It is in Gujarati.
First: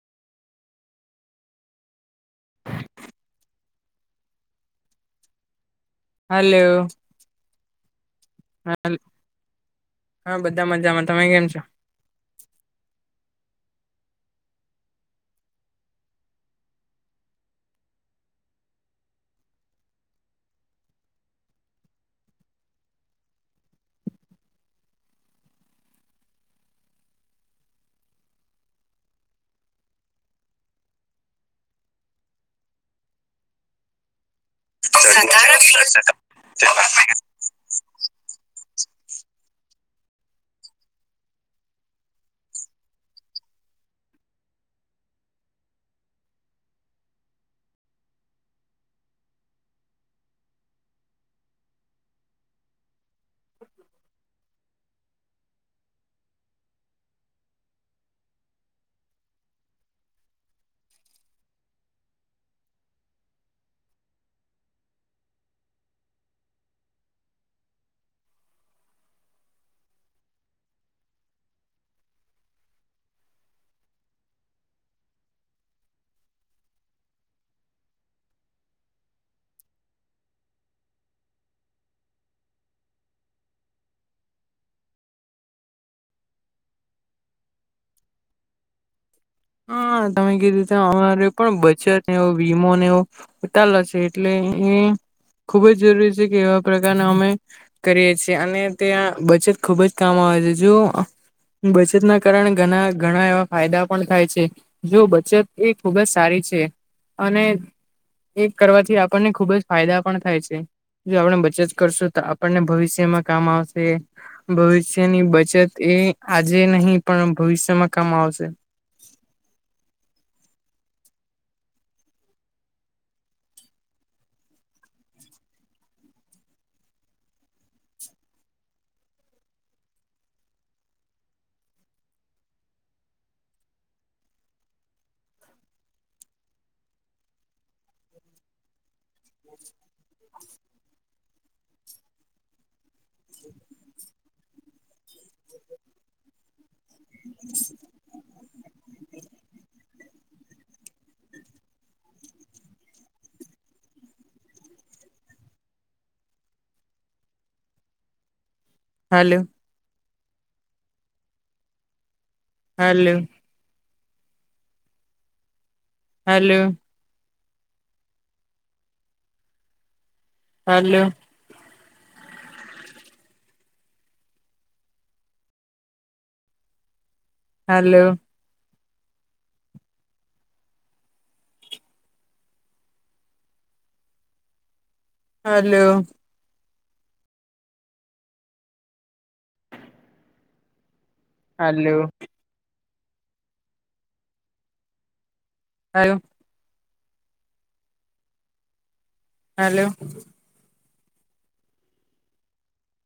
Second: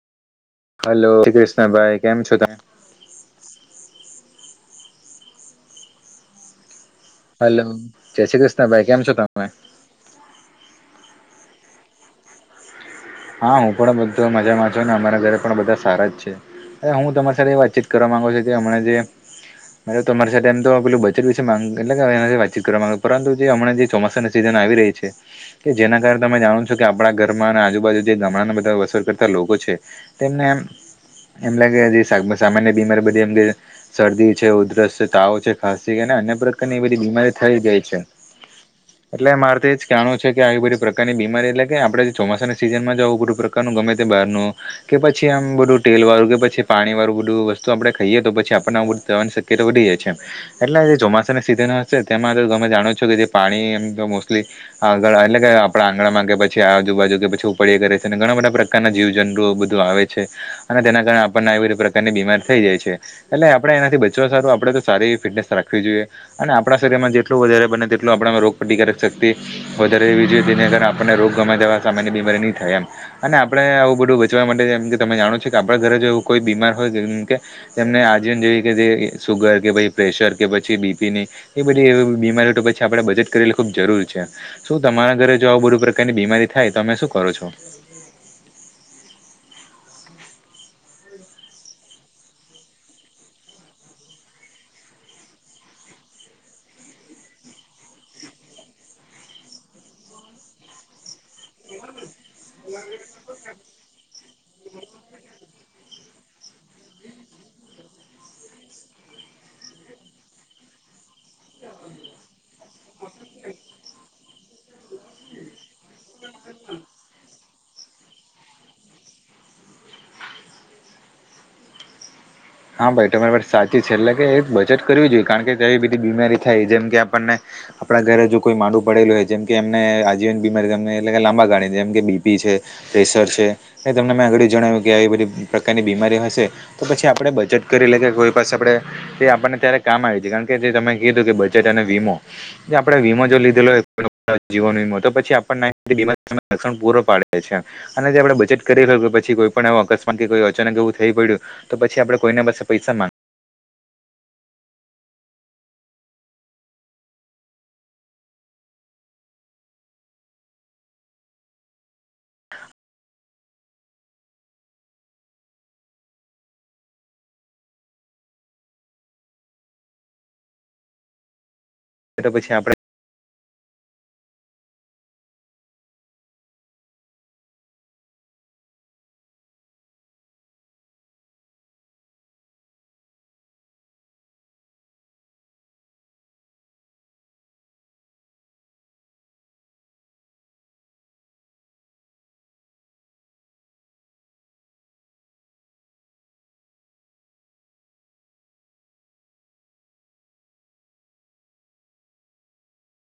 હલો, શ્રી કૃષ્ણ ભાઈ. કેમ છો તમે? હલો. હલો, જય શ્રી કૃષ્ણ ભાઈ. કેમ છો તમે? હા, બધા મજામાં. તમે કેમ છો? હા, હું પણ બધ તો મજામાં છું ને અમારા ઘરે પણ બધા સારા જ છે. અરે હું તમારી સાથે વાતચીત કરવા માંગુ છું કે હમણા જે તમારી સાથે એમ તો પેલું બજેટ વિશે માગતું કે એ વાતચીત કરવા માંગે પરંતુ જે હમણાં જે ચોમાસા સીઝન આવી રહી છે કે તો જેના કારણે તમે જાણો છો કે આપડા ઘરમાં અને આજુબાજુ જે ગામડાને બધા વસર કરતા લોકો છે તેમને એમ એમ લાગે જે સામાન્ય બીમારી બધી એમ શરદી છે ઉદ્રસ છે ખાસ કરી કરીને અન્ય પ્રકારની એ બધી બીમારી થઈ જાય છે એટલે મારે એજ કણું છે કે આવી બધી પ્રકારની બીમારી એટલે કે આપડે જે ચોમાસા ના સીઝન માં જવું બું પ્રકારનું ગમે તે બહાર નું કે પછી આમ બધું ટેલ વાળું કે પછી પાણી વાળું બધું વસ્તુ આપડે ખાઈએ તો પછી આપણને બધું થવાની શક્યતા વધી જાય છે. એટલે જે ચોમાસા ના સિઝન હશે તેમાં તમે જાણો છો કે જે પાણી એમ તો મોસ્ટલી આગળ એટલે કે આપડા આંગણા માં કે પછી આજુબાજુ કે પછી ઉ પર એ કરે છે અને ઘણા બધા પ્રકારના જીવ જંતુઓ બધું આવે છે અને તેના કારણે આપણને આવી રી તા ની બીમાર થઈ જાય છે એટલે આપડે એનાથી બચવા સારું આપડે તો સારી ફિટનેસ રાખવી જોઈએ અને આપડા શરીરમાં જેટલું વધારે બને તેટલું આપણામાં રોગ પ્રતિકારક શક્તિ વધારે એવી જ ર નને કારણ આપણને રોગ ગમા જવા સામાન્ય બીમારી નહી થાય એમ. અને આપડે આવું બધું બચવા માટે જેમ કે તમે જાણો છો કે આપડા ઘરે જોવું કોઈ બીમાર હોય જેમ કે એમને આજીવન જેવી કે સુગર કે પછી પ્રેશર કે પછી બી પી ની એ બધી એ બીમારીઓ તો પછી આપડે બચત કરેલી ખુબ જરૂર છે. શું તમારા ઘરે જો આવ બધું પ્રકારની બીમારી થાય તો અમે શું કરો છો? હા, તમે કીધું રીતે અમારે પણ બચતવો વીમો એ વો ઉતાલો છે એટલે એ ખુબ જ જરૂરી છે કે એવા પ્રકારના અમે કરીએ છીએ અને ત્યાં બચત ખુબ જ કામ આવે છે જો બચત ના કારણે ઘણા ઘણા એવા ફાયદા પણ થાય છે હે જો બચત એ ખુબ જ સારી છે અને એ કરવાથી આપણને ખુબ જ ફાયદા પણ થાય છે. જો આપણે બચત કરશું તો આપણને ભવિષ્યમાં કામ આવશે. ભવિષ્યની બચત એ આજે નહીં પણ ભવિષ્યમાં કામ આવશે. હા, ભાઈ તમારી વાત સાચી છે. એટલે કે એક બચત કરવી જોઈએ કારણ કે કેવી બધી બીમારી થાય જેમ કે આપણને આપડા ઘરે જો કોઈ માડું પડેલું હોય જેમ કે એમને આજીવન બીમારીને એટલે કે લાંબા ગાળી જેમ કે બીપી છે. પ્રેશર છે ને તમને મેં આગળી જણાવ્યું કે આવી બધી પ્રકારની બીમારી હશે તો પછી આપડે બા બચત કરી લે કે કોઈ પાસે આપડે એ આપણને ત્યારે કામ આવી જાય કારણ કે જે તમે કીધું કે બચત અને વીમો. તે આપણે વીમો જો લીધેલો [unintelligible] જીવન વીમો તો પછી આપણે લક્ષણ પૂરો પાડે. તે છે આ અને જે આપડે બચત કરી લે શું પછી કોઈ પણ આવો અકસ્માત કે કોઈ અચાનક એવું થઈ પડ્યું તો પછી આપડ કોઈને પાસે પૈસા માગ હાલો. હાલો. હાલો. હાલો. એ તો પછી આપડે હાલો. હાલો. હાલો. [unintelligible] હલો.